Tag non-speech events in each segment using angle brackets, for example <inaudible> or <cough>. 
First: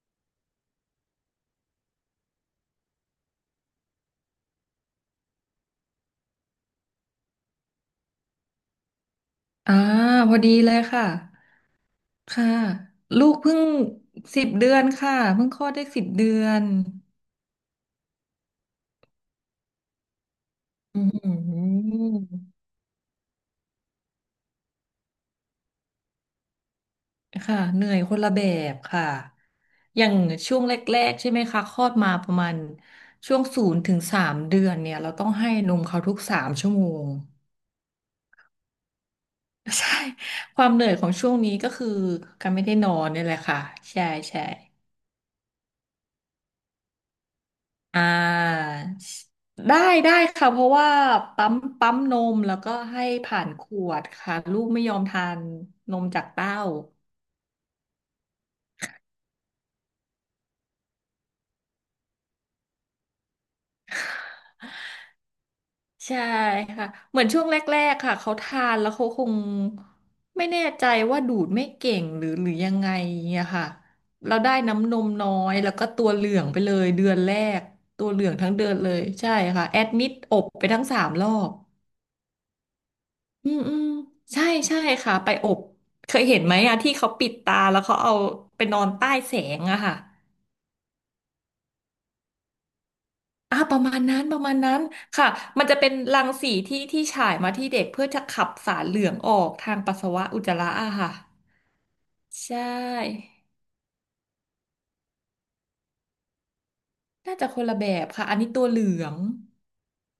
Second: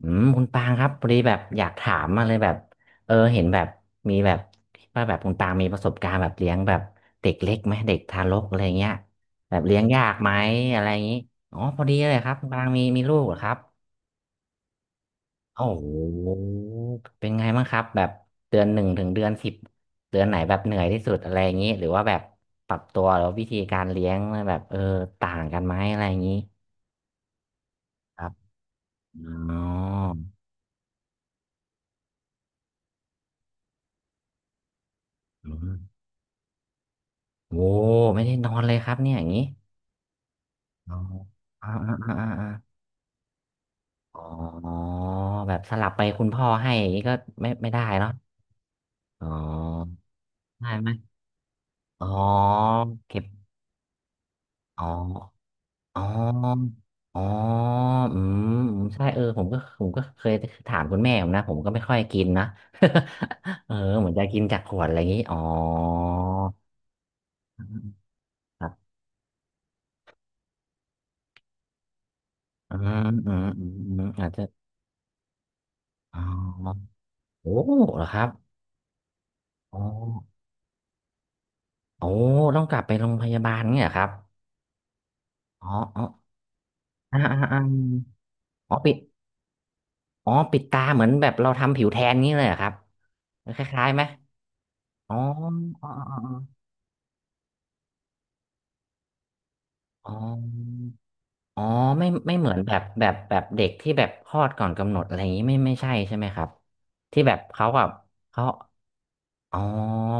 อืมคุณปางครับพอดีแบบอยากถามมาเลยแบบเห็นแบบมีแบบว่าแบบคุณปางมีประสบการณ์แบบเลี้ยงแบบเด็กเล็กไหมเด็กทารกอะไรเงี้ยแบบอ่าเลี้ยงยากไหมพอดีเลยอะไรอย่าค่ะงนี้อ๋อพอดีเลยครับคุค่ะณปางมีลูกลูเหรกอครัเพิ่บงสิบเดือนค่ะเพิ่งคลโอ้อดโได้สิบเดือหนเป็นไงบ้างครับแบบเดือนหนึ่งถึงเดือนสิบเดือนไหนแบบเหนื่อยที่อืสุดอะไรอย่างนี้หรือว่าแบบมปรับตัวหรือวาวิธีการเลี้ยงแบบต่างกันไหมอะไรอย่างนี้ค่ะเหนื่อยคคนรัละบแบบค่ะอ๋ออย่างช่วงแรกๆใช่ไหมคะคลอดมาประมาณช่วง0 ถึง 3 เดือนเนี่ยเราต้องอืให้นมมเขาทุก3 ชั่วโมง โอ้ไม่ได้นอนเลยครับเนี่ยอย่างนี้ <laughs> ใช่ความเหนื่ออ๋ยอของช่วงนี้อ่าก็คืออ่าอ่าอ่าการไม่ได้อานอนนี่แหละค่ะใช่อ๋ใช่ อแบบสลับไปคุณพ่อให้อย่างนี้ก็ไม่ได้อ่เนาะาอ๋อได้ได้ค่ะเพได้ราะไหมว่าปั๊มปั๊มอ๋อนมแล้วก็ให้เก็บผ่านขวดค่ะลูกไม่อ๋อยอมทานนอ๋มจากเต้าออ๋ออืมอืมใช่ผมก็เคยถามคุณแม่ผมนะผมก็ไม่ค่อยกินนะ <laughs> เหมือนจะกินจากขวดอะไรอย่างนี้อ๋อใช่ค่ะเหมือนช่วงแรกๆค่ะเขาทาครันบแล้วเขาคงไม่แน่ใจว่าดูดไม่เก่งหรือยัอืงไงมอืมอะอืค่ะมอืมอาจเราจะได้น้ำนมน้อยแล้วก็ตัวอ๋เหลืองไปเลยอเดือนแรโอ้กเหรตัอวคเหรัลืบองทั้งเดือนเลยใช่ค่ะอ๋แออดมิดอบไปทั้ง3 รอบ โอ้ต้องกลับไปโรงพยาอืบามลอืเนี่ยมเหรอครับ ใช่ใช่ค่ะไปอบอ๋ออ๋อเคยเห็นไหมอะที่เขาอ่าปิดอ่าตาอ่าแล้วเขาเอาไปอ๋นออนปิดใต้แสงอะค่ะอ๋อปิดตาเหมือนแบบเราทำผิวแทนนี้เลยเหรอครับคอ่าประล้ายๆมาไหณมนั้นประมาณนั้นอ๋อค่ะมันจะอ๋อเป็นรังสีที่ที่ฉายมาที่เด็กเพื่อจะขับสารเหลืองออกทางปัสอ๋สาออ๋วะออุจจาระอ๋ออะค่ะอ๋อไม่เหมืใชอนแบบแบบ่แบบเด็กที่แบบคลอดก่อนกำหนดอะไรอย่างนี้ไม่ใช่ใช่ไหมครับที่แบน่าบจะคนเขาละแบแบบบค่ะอันเขานี้ตัวเหลืองอ๋อ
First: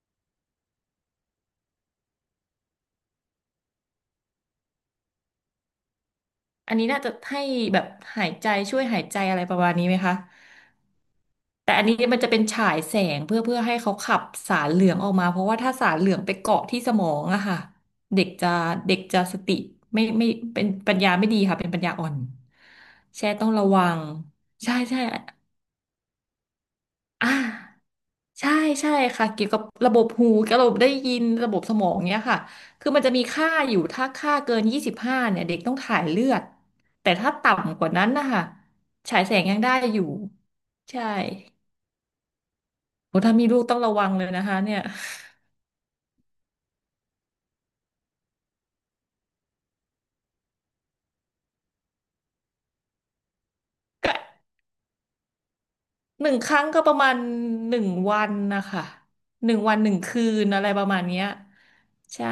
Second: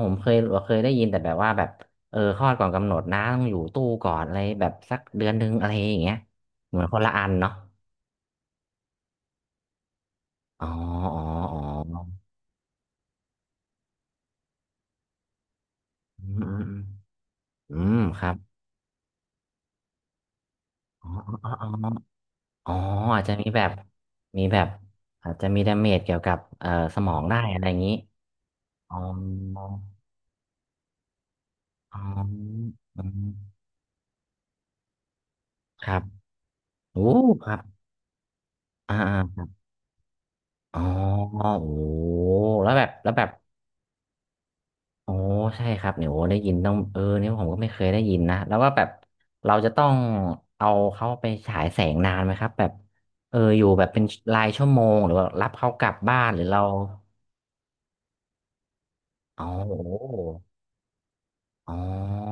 ผมเคยเคยได้ยินแต่แบบว่าแบบคลอดก่อนกำหนดนะต้องอยู่ตู้ก่อนอะไรแบบสักเดือนหนึ่งอะไรอย่างเงี้ยอัเหนมือนี้นคน่านละจะอันให้เนาะแบบหายใจช่วยหายใจอะไรประมาณนี้ไหมคะ อ๋ออ๋ออ๋แต่อันนี้อมันจะเป็นฉายแสงเพื่อให้เขาขับสารเหลืองออกมาเพราะว่าถ้าสารเหลืองอืไปมอืเกาะมที่สมองอะค่ะอืมอืมคเด็กรับจะเด็กจะสติไม่เป็นปัญอ๋อญาไม่ดีอ๋อค่ะอ๋อ เป็นปัญญาอ่อนอ๋ออาจแช่จะต้มีองแบระบวังมีแบบใช่ใช่อาจจะมีดาเมจเกี่ยวกับสมองอได้อะไรอ่าย่างนี้ใช่ใช่อ๋อค่ะเกี่ยวกับระบบหูกับระบบได้ยินระบบสมองอ๋อเนี้ยค่ะคืออืมันจะมีค่ามอยู่ถ้าค่าเกิน25เนี่ยเด็กต้องครัถ่าบยเลือดโอ้แต่ถ้าครับต่ำกว่านั้นนะคะอ่าฉายแสงอยังได้อยู่อ๋อใช่ โอ้แล้วแบบแล้วโอ้แบบถ้ามีลูกต้องระวังเลยนะคะเนี่ยโอ้ใช่ครับเนี่ยโอ้ได้ยินต้องนี่ผมก็ไม่เคยได้ยินนะแล้วว่าแบบเราจะต้องเอาเขาไปฉายแสงนานไหมครับแบบอยู่แบบเป็นก็รายชั่วโมงหรือว่ารับเขากลับบ้าหนนึ่งหรือคเรารั้งก็ประมาณหนึ่งวันนะคะอ๋อหนึ่งโอวันหนึ่งคืน้ อะไรประมาณเนี้ยอ๋อใช่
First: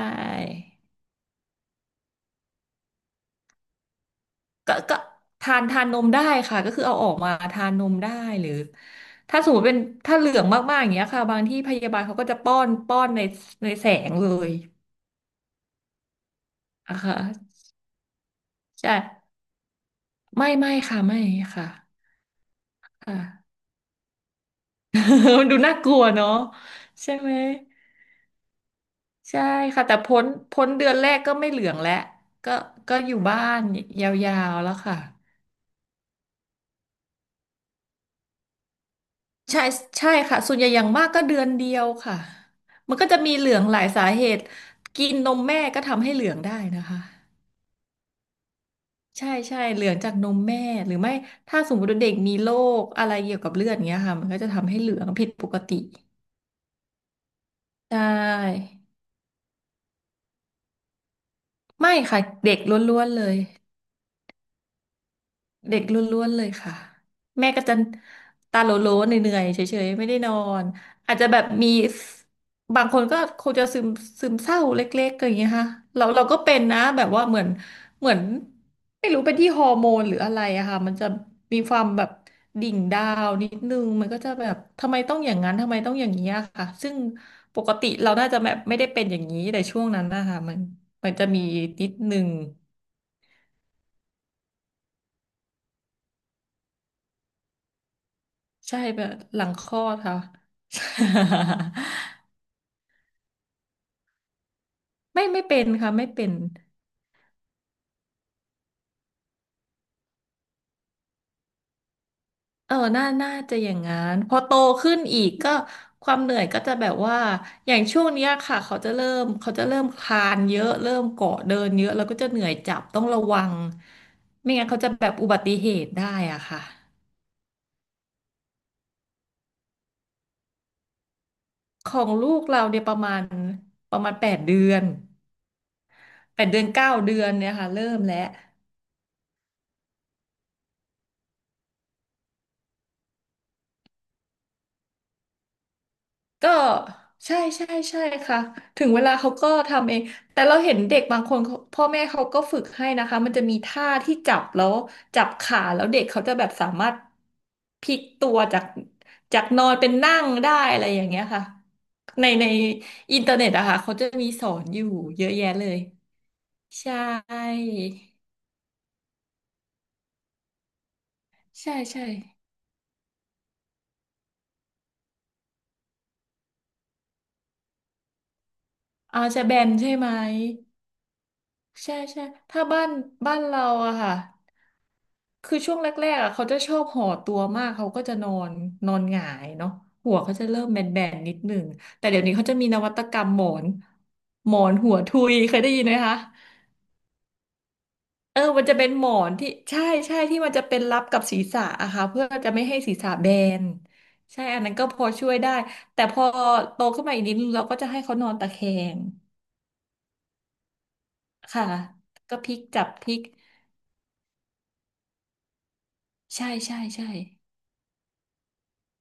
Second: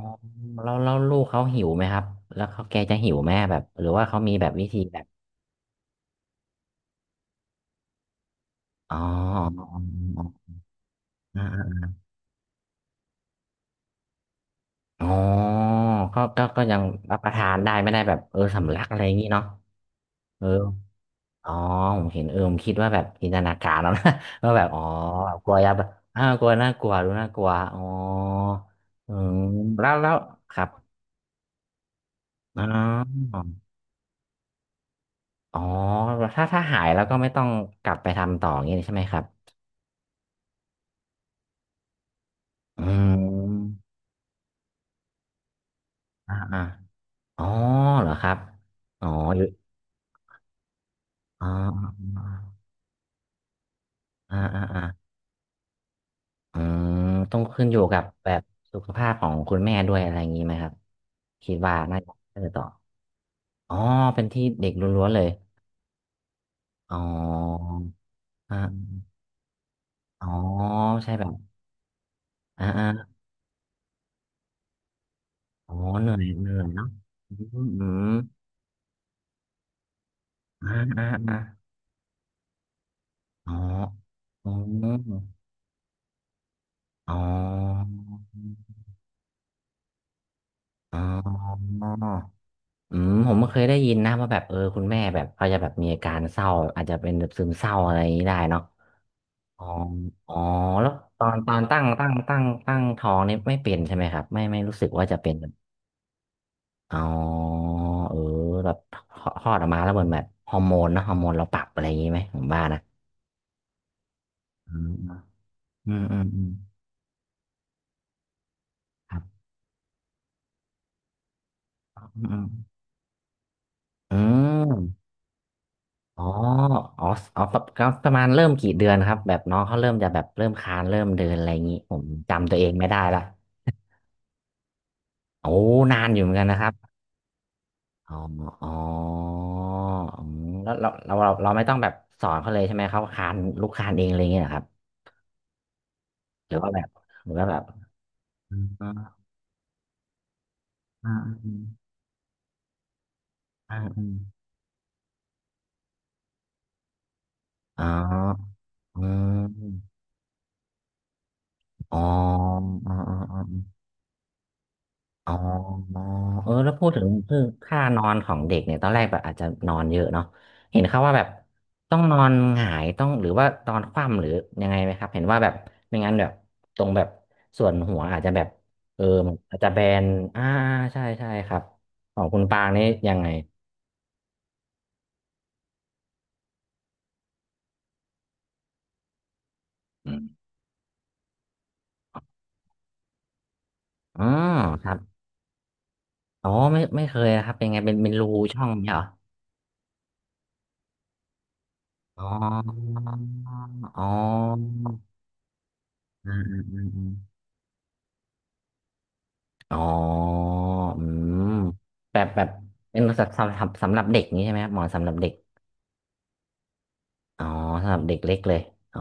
แล้วแล้วลูกเขาหิวไหมครับแล้วเขาแกจะหิวไหมแบบหรือว่าเขามีแบบวิก็ธีก็แบบทานทานนมได้ค่ะก็คือเอาออกมาทานนมได้หรืออ๋ถ้าสมมอติเป็นถ้าเหลืองมากๆอย่างเงี้ยค่ะบาอ๋งที่พอยาบาลเขาก็จะป้อนป้อนในแสงเลยอ๋ออ๋อก็ยังอะค่ะรับประทานได้ไม่ได้แบบสำลักใชอะไรอย่างงี้่เนาะเออไม่ไม่ค่ะไม่อ๋อค่ะผมเห็นผมคิดว่าแบบค่ะ จินตนาการแล้ว <laughs> นะว่าแบบอ๋อแบบ <laughs> มักนลัวดูยาน่าแบกบลัวอ้าเนาะวกลัวน่ากลัวดูใช่น่าไหม กลัวอ๋ออืมใช่ค่ะแล้วแต่แล้วพ้นครัพ้บนเดือนแรกก็ไม่เหลืองแล้วก็อ๋ก็อยู่อบ้านยาวๆแล้วค่ะอ๋อถ้าถ้าหายแล้วก็ไม่ต้องกลับไปทำต่ออย่างงี้ใช่ไหมครับใช่ใช่ค่ะส่วนใหญ่อย่างมากก็เดือนเดียวค่ะอืมันก็จะมีเหลืองหลายม สาเหตุกินนมแม่ก็ทำให้เหลืออ่างอ่าได้นะคะอ๋อเหรอครับอ๋อใช่หรือใช่เหลืองจากนมแม่หรือไม่อ๋ถ้าสมมติว่าเด็กอมีโรคอะไรเกี่ยวกับเลือดเงี้ยค่ะมันอ่าก็จะอ่าทำให้อ่าเหลืองผิดปกติอืมต้องขึ้นอยู่ใชกับแบบ่สุขภาพของคุณแม่ด้วยอะไรอย่างนี้ไหมครับคิดว่าไม่น่าจะค่ะเด็กต่อล้วนๆเลย อ๋อเป็นที่เด็กล้วนๆเลยเด็กล้วนๆเลยค่ะอ๋อแม่ก็จะอตาโลโล่าเหนื่อยๆเฉยๆไม่ได้อ๋อนอนใช่อาจแบจะบแบบมีอ่าบาอ่างคนก็คงจะซึมเศร้าเล็กๆอย่างเงี้ยค่ะอ๋อเหเรานื่อเรายก็เหนื่เป็อนยนะเนาะแบบว่าอืเหมือมนอืเหมมือนไม่รู้เป็นที่ฮอร์โมนหรืออะไรอะอ่าค่ะมันอ่าจะอ่ามีความแบบดิ่งดาวนิอ๋อดนึงมันก็จะแบอ๋บทำไมต้องออย่างนั้นทำไมต้องอย่างนี้อะค่ะซึ่งอ๋อปกติเราน่าจะแบบไม่ได้เป็นอย่างนี้แต่ช่วงนั้นนะคะมันอมันจะมี๋อ นิดนึง อืมผมก็เคยได้ยินนะว่าแบบคุณแม่แบบเขาจะแบบมีอาการเศร้าอาจจะเป็นแบบซึมเศร้าอะไรอย่างนี้ได้เนาะใช่แบบหลังอ๋คอลอดค่ะ อ๋อแล้วตอน <laughs> ตั้งท้องนี่ไม่เป็นใช่ไหมครับไม่รู้สึกว่าจะไม่เป็นไม่เป็นค่ะไม่เป็นอ๋อเออแบบคลอดออกมาแล้วเหมือนแบบฮอร์โมนเนอะฮอร์โมนเราปรับอะไรอย่างนี้ไหมผมว่าเออนะน่าจะอย่างงั้นพอโตอืมขึ้นอีกก็อืมควาอืมมเหนื่อือยมก็จะแบบว่าอย่างช่วงเนี้ยค่ะเขาจะเริ่ครัมบเขาจะเริ่มคลานเยอะเริ่มเกาะเดินเยอะอืแล้วก็มจะอืเหนื่มอยจับต้องระวังอืไม่งั้นเขาจะมแบบอุบัติเหตุได้อ๋ออ่ะค่ะอ๋ออ๋อประมาณเริ่มกี่เดือนครับแบบน้องเขาเริ่มจะแบบเริ่มคลานเริ่มเดินอะไรอย่างนี้ขผอมงลูกจำตัวเราเองเนี่ยไม่ปได้ระมาละ ณประมาณแปดเดือนโอ้นานอยู่เหมือนแปกันดนะเดืคอนรับเก้าเดือนเนี่ยค่ะเริ่มอ๋แล้อว อ๋ออืมแล้วเราไม่ต้องแบบสอนเขาเลยใช่ไหมเขาคานลูกคานเองอะไรอย่างเงี้ยเหรอครับก็หรือว่าแบบหรือใช่ว่าแบบใช่ใช่ค่ะอืมถึงเวลาอเขาก็ทำเองแต่เราเห็นเด็กาบางคนเขาพ่ออแม่เขาก็ฝึกให้นะคะมันจะมีาท่าอที่จับแล้วจับขาแล้วเด็กเขาจะแบบสามารถาพอาลิกอ๋ตัวอจากอืจากนอนเป็นมนั่งได้อะไรอย่างเงี้ยค่ะอ๋อในอ๋ออินเทออ๋ร์เน็ตอะอ ค่ะเขาจะมีสอนอยู่เยอ๋อะอแยะเลยแล้วพูใชดถึงคือง่ค่านอนของเด็กเนี่ยตอนแรกแบบอาจจะนอนเยอะเนาะเห็นเขาว่าแบบใช่ต้องใช่นอนหงายต้องหรือว่านอนคว่ำหรือยังไงไหมครับเห็นว่าแบบไม่งั้นแบบตรงแบบส่วนหัวอาจจะแบบอาจมันจะแบอาจจะนแบใช่นไหม อ่าใช่ใช่ครับใช่ขอใช่งคุณปาถ้างบ้านี่นยังไงเราอะค่ะคือช่วงแรกๆอะเขาจะชอบห่อตัวมากเขาก็จะนอนนอนหงายเนาะอืหัวมเขาจะเริ่มแบนๆนิดหนึ่งแต่เดี๋ยวนี้เขาจะมีนวัตกรรมหมอนอ๋อคหัรัวบทุยเคยได้ยินไหมคะอ๋อไม่เคยนะครับเป็นไงเป็นรูเออช่มัอนงจะเป็นเนี่ยเหรหอมอนที่ใช่ใช่ที่มันจะเป็นรับกับศีรษะอะค่ะเพื่อ๋ออจะไม่ให้ศีรษะแบอ๋อนอ๋อใช่อันนั้นก็พอช่วยได้แต่พออืมอืมโตอืขึ้นม มาอีกนิดนึงเราก็จะให้เขานอนตะแคงอ๋ออืมค่ะแบบก็แบพบลิกจับเป็นพลิกสำหรับเด็กนี้ใช่ไหมครับหมอสำหรับเด็กใช่ใช่ใช่ อ๋อสำหรับเด็กเล็กเลยอ๋อ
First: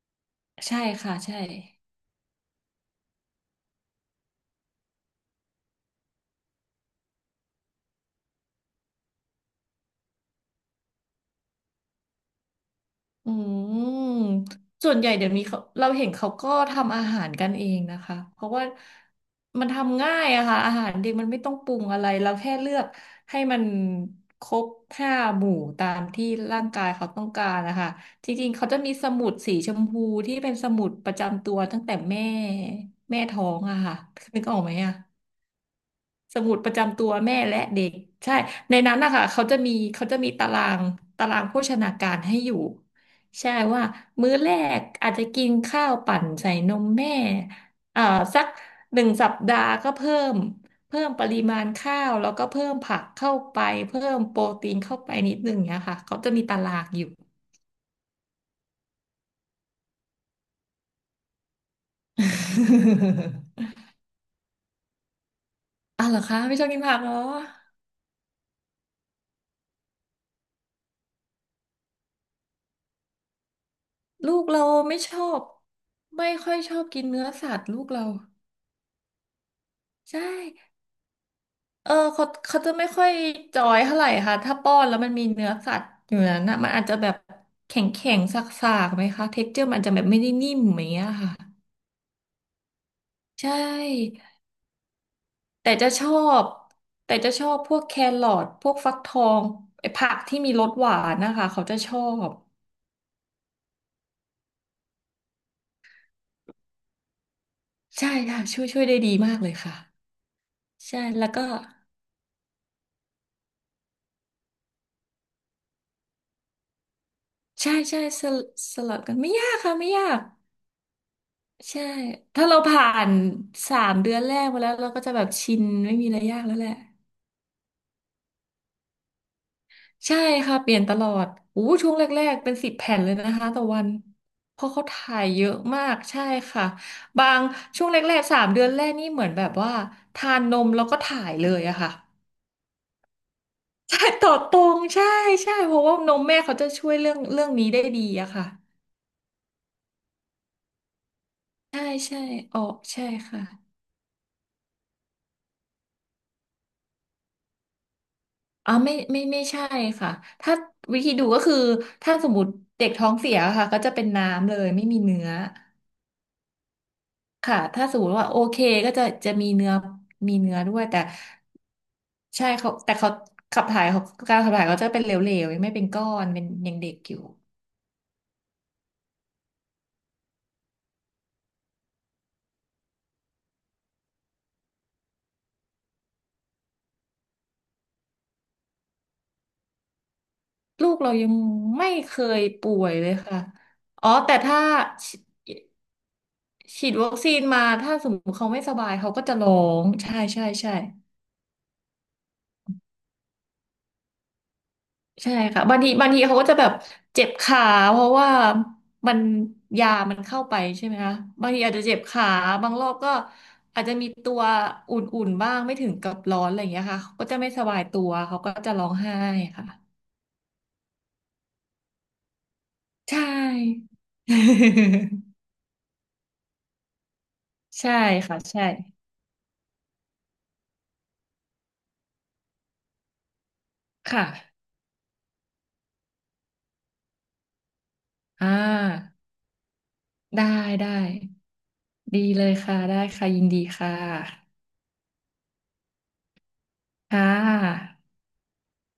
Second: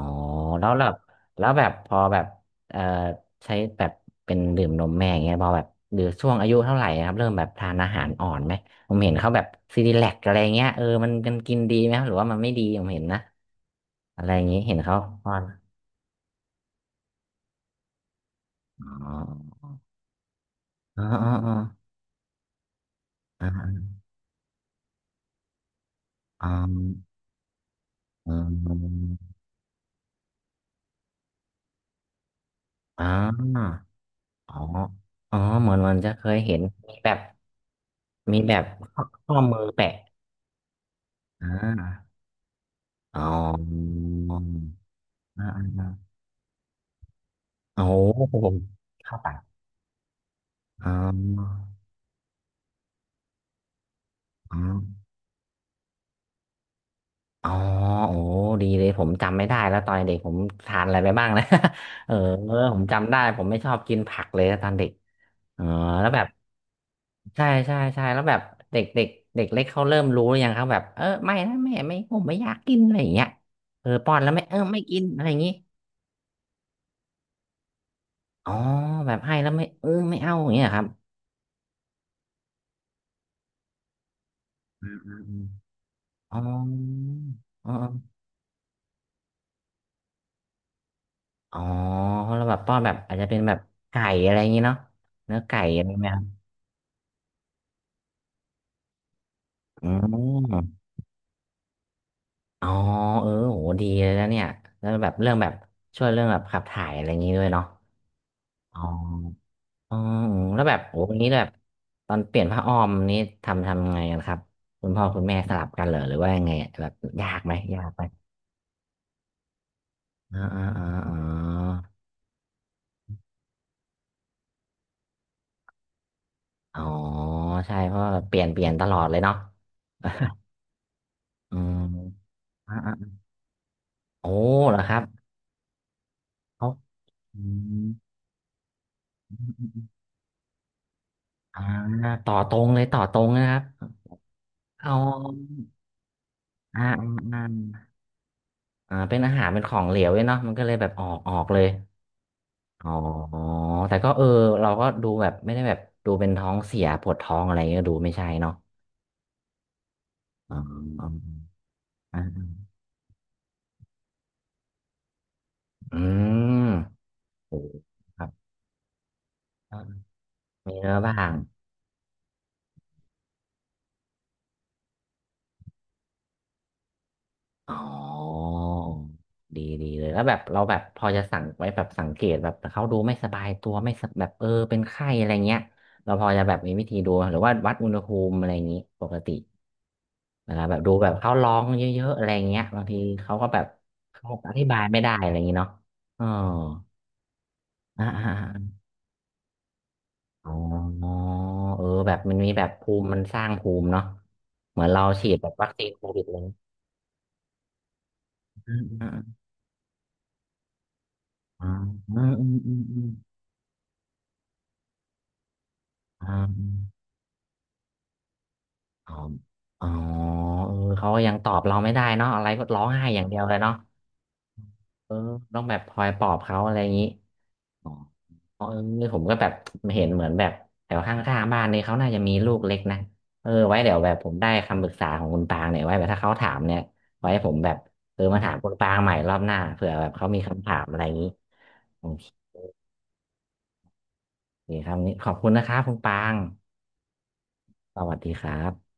แล้วใช่แบบค่ะใช่แล้วแบบพอแบบเอ่อใช้แบบเป็นดื่มนมแม่อย่างเงี้ยพอแบบหรือช่วงอายุเท่าไหร่ครับเริ่มแบบทานอาหารอ่อนไหมผมเห็นเขาแบบซีดีแลกอะไรเงี้ยเออมันกันกินดีไหมครับหรือว่ามันไม่ดีผมเห็นนะอือะไรอย่ามงงี้เห็นส่เขาวนใหญ่เดี๋ยป้อวนนี้เขาเราเห็นเขาก็ทำอาหารกันเองนะคะเพราะว่าอ๋อมันทำง่ายอะค่ะอาหารอ๋อเด็กมัอ๋นอไม่อ๋ต้อองปรุงอะไรเราแค่เลือกให้อ๋มันอครบห้าหมู่ตามที่อ๋อร่างกายเขาต้องการนะคะจอ๋ริงๆเขาจะมีอ สมุดสีชมพูที่เป็นสมุดประจำตัวตั้งแต่แม่ท้องอะค่ะนึกอ๋อออกไหมอะ อ๋อเหมือนเหมันจะเคยสมุเห็ดนประมีจำตัแบวบแม่และเด็กใช่มีแบบในนั้นข้อนะคะข้อเขาจะมือมีแปะตารางอ่โภชนาาการให้อยู่อ๋อใช่ว่ามื้อแรกอาจจะอ่ากินอ่าข้าอ่าวปั่นใส่นมแม่โอ้โหเอ่อสักหนึ่งเข้าไปสัปดาห์ก็เพิ่มอ๋ปริมาอณข้าวแล้วก็เพิ่มผักเข้าไปเพิ่มโปรอ๋อตีนเข้าไปนิดนึงเนี้ยค่ะเขาจะมีตารางอยู่ อ๋อโอ้ดีเลยผมจำไม่ได้แล้วตอนเด็กผมทานอะไรไปบ้างนะ <laughs> เออผมจำได้ผมไม่ชอ <laughs> บกินผักเลยตอนเด็กเอ๋ออ่ะแล้วเหรแบอบคะไม่ชอบกินผักเหรอใช่ใช่ใช่แล้วแบบเด็กเด็กเด็กเล็กเขาเริ่มรู้หรือยังครับแบบเออไม่นะแม่ไม่ผมไม่อยากกินอะไรอย่างเงี้ยเออป้อนแล้วลูไม่กเออเราไม่ไม่กินชอะอไรอย่างบงี้ ไม่ค่อยชอบกินเนื้อสัตว์ลูกเราอ๋อแบบให้แล้วไม่เออไม่ใช่ เอาอย่างเงี้ยครับเออเขาจะไม่ค่อยจอยเท่าไหร่ค่ะถ้าป้อนอืแล้มวมัอืนมมีอืมเนื้อสัตว์อยู่อ๋อนั้นนะมันอาจจะแบบอ๋แข็งแข็องสากๆไหมคะเท็กเจอร์มันอาจจะแบบไม่ได้นิ่มอย่างเงี้ยค่ะอ๋อแล้วแบบป้อนแบบอาจจะเป็นใชแบบไก่่อะไรอย่างงี้เนาะเนื้อไก่แต่อะจะไรชไหมอครับบพวกแครอทพวกฟักทองอืไอ้ผักที่มีรสมหวานนะคะเขาจะชอบอ๋อเออโหดีเลยนะเนี่ยแล้วแบบเรื่องแบบช่วยเรื่องแบบขับถ่ายอะไรอย่างงี้ด้วยเนาะใช่ค่ะช่วยอ๋อได้ดีมากเลยค่ะอ๋ออืมแล้วแบบโหใช่อย่างแล้นี้วแบก็บตอนเปลี่ยนผ้าอ้อมนี้ทำไงกันครับคุณพ่อคุณแม่สลับกันเหรอหรือว่ายังไงอะแบบยากไหมใช่ยากใช่ไหมสลัดกันไม่ยากค่ะไม่ยาก อ่าอ่าอ่ใช่า ถ้าเราผ่าน3 เดือนแรกมาแล้วเราก็จะแบบชินไม่มีอะไรยากแล้วแหละอ๋อใช่เพราะว่าเปลี่ยนตลอดเลยเนาะ ใช่ค่ะเปลี่ยนตลอด <laughs> อือู้มช่วงแรกๆเป็นสิบอ่าแผ่นเลยอานะคะต่อวันโอ้เพราะเหรอเขาครับถ่ายเยอะมากใช่ค่ะเขาบาอืงช่มวงแรกๆสามเดือนแรกนี่เหมือนแบบว่าทานนมแล้วก็ถ่ายเลอ่ายอะค่ะ ต่อตรงเลยต่อตรงนะครับใช่ต่อตรง เอาใช่ใช่เพราะว่านมแม่เขาจะอ่าช่วยเรื่องอ่านี้ได้ดีอะค่ะอ่าเป็นอาหารเป็นของเหลวเลยเนาะมันก็เลยแบบออกเลยใช่ใช่ออกอ๋อใช่ค่ะ แต่ก็เออเราก็ดูแบบไม่ได้แบบดูเป็นท้องเสียปวดท้องอะไรก็ดูไม่ใช่เนาะอ๋อไม่ไม่ไม่ใช่ค่ะอ๋ถ้าอวิอ๋อธีดูก็คือถ้าอ่สมมาติเด็กท้องเสียค่ะก็จะเป็นน้ำเลยไม่มีเนื้ออืมโอ้ค่ะถ้าสมมติครัว่าบโอเคก็จะมีเนื้อมีเนื้อมีด้วยเนื้อแต่บ้าง ใช่เขาแต่เขาขับถ่ายเขาการขับถ่ายเขาจะเป็นเหลวๆยังไม่เป็นก้อนเป็นยังเด็กอยู่อ๋อดีดีเลยแล้วแบบเราแบบพอจะสังไว้แบบสังเกตแบบเขาดูไม่สบายตัวไม่สแบบเออเป็นไข้อะไรเงี้ยเราพอจะแบบมีวิธีดูหรือว่าวัดอุณหภูมิอะไรอย่างนี้ปกติเวลาแบบลูดูกแบเราบยัเขางร้องเยไม่อะเคๆอะไรยเงี้ยป่บางวยทีเลยเขาค่ะก็แบบอ๋อเขาแต่อถ้าธิบายไม่ได้ฉีอะไรอย่าดงนี้เนาะอ๋อวัคซีนมาถ้าอ่าสมมอ่าติเขาไม่สอ่าบายเขาก็จะร้องใช่ใช่อ๋ใช่ อเออแบบมันมีแบบภูมิมันสร้างภูมิเนาะเหมือนเราฉีใช่ดแบบค่ะวัคบางซีทีนโคบางทีวิดเขาเลก็ยจะแบบเจ็บขาเพราะว่าอ่าอ่ามันยามันเข้าไปใช่ไหมคะบางทีอ่าอาจจะเจ็บอืขามอืมบาอืงมรอบอืมก็อาจจะมีตัวอุ่นๆบ้างไม่ถึงกับอ่ร้อนอะไรอย่างเงี้ยา ค่ะเขาก็จะไม่สบายตัวเขาก็จะร้องอ๋อไห้ค่ะอ๋อเออเขาก็ยังตอบเราไม่ได้เนาะอะไรก็ร้องไห้ใชอย่างเดียวเลยเนาะ่ เออ <laughs> ต้องแบบคอยปลอบเขาอะไรอย่างนี้อ๋อใช่ค่ะใช่เออนี่ผมก็แบบเห็นเหมือนแบบแถวข้างๆบ้านนี่เขาน่าจะมีลูกเล็กนะเออไว้เดี๋ยวแบบค่ะผมได้คำปรึกษาของคุณปางเนี่ยไว้แบบถ้าเขาถามเนี่ยไว้ผมแบบเออมาอ่ถามคุณปางใหาม่รอบหน้าเผื่อแบบเขามีได้คำถามได้อะไรอย่างนี้โอดีเลยค่ะได้ค่ะยินดีค่ะเคครับวันนี้ขอบคุณนะครับคุณปางค่ะสวัสดีครับ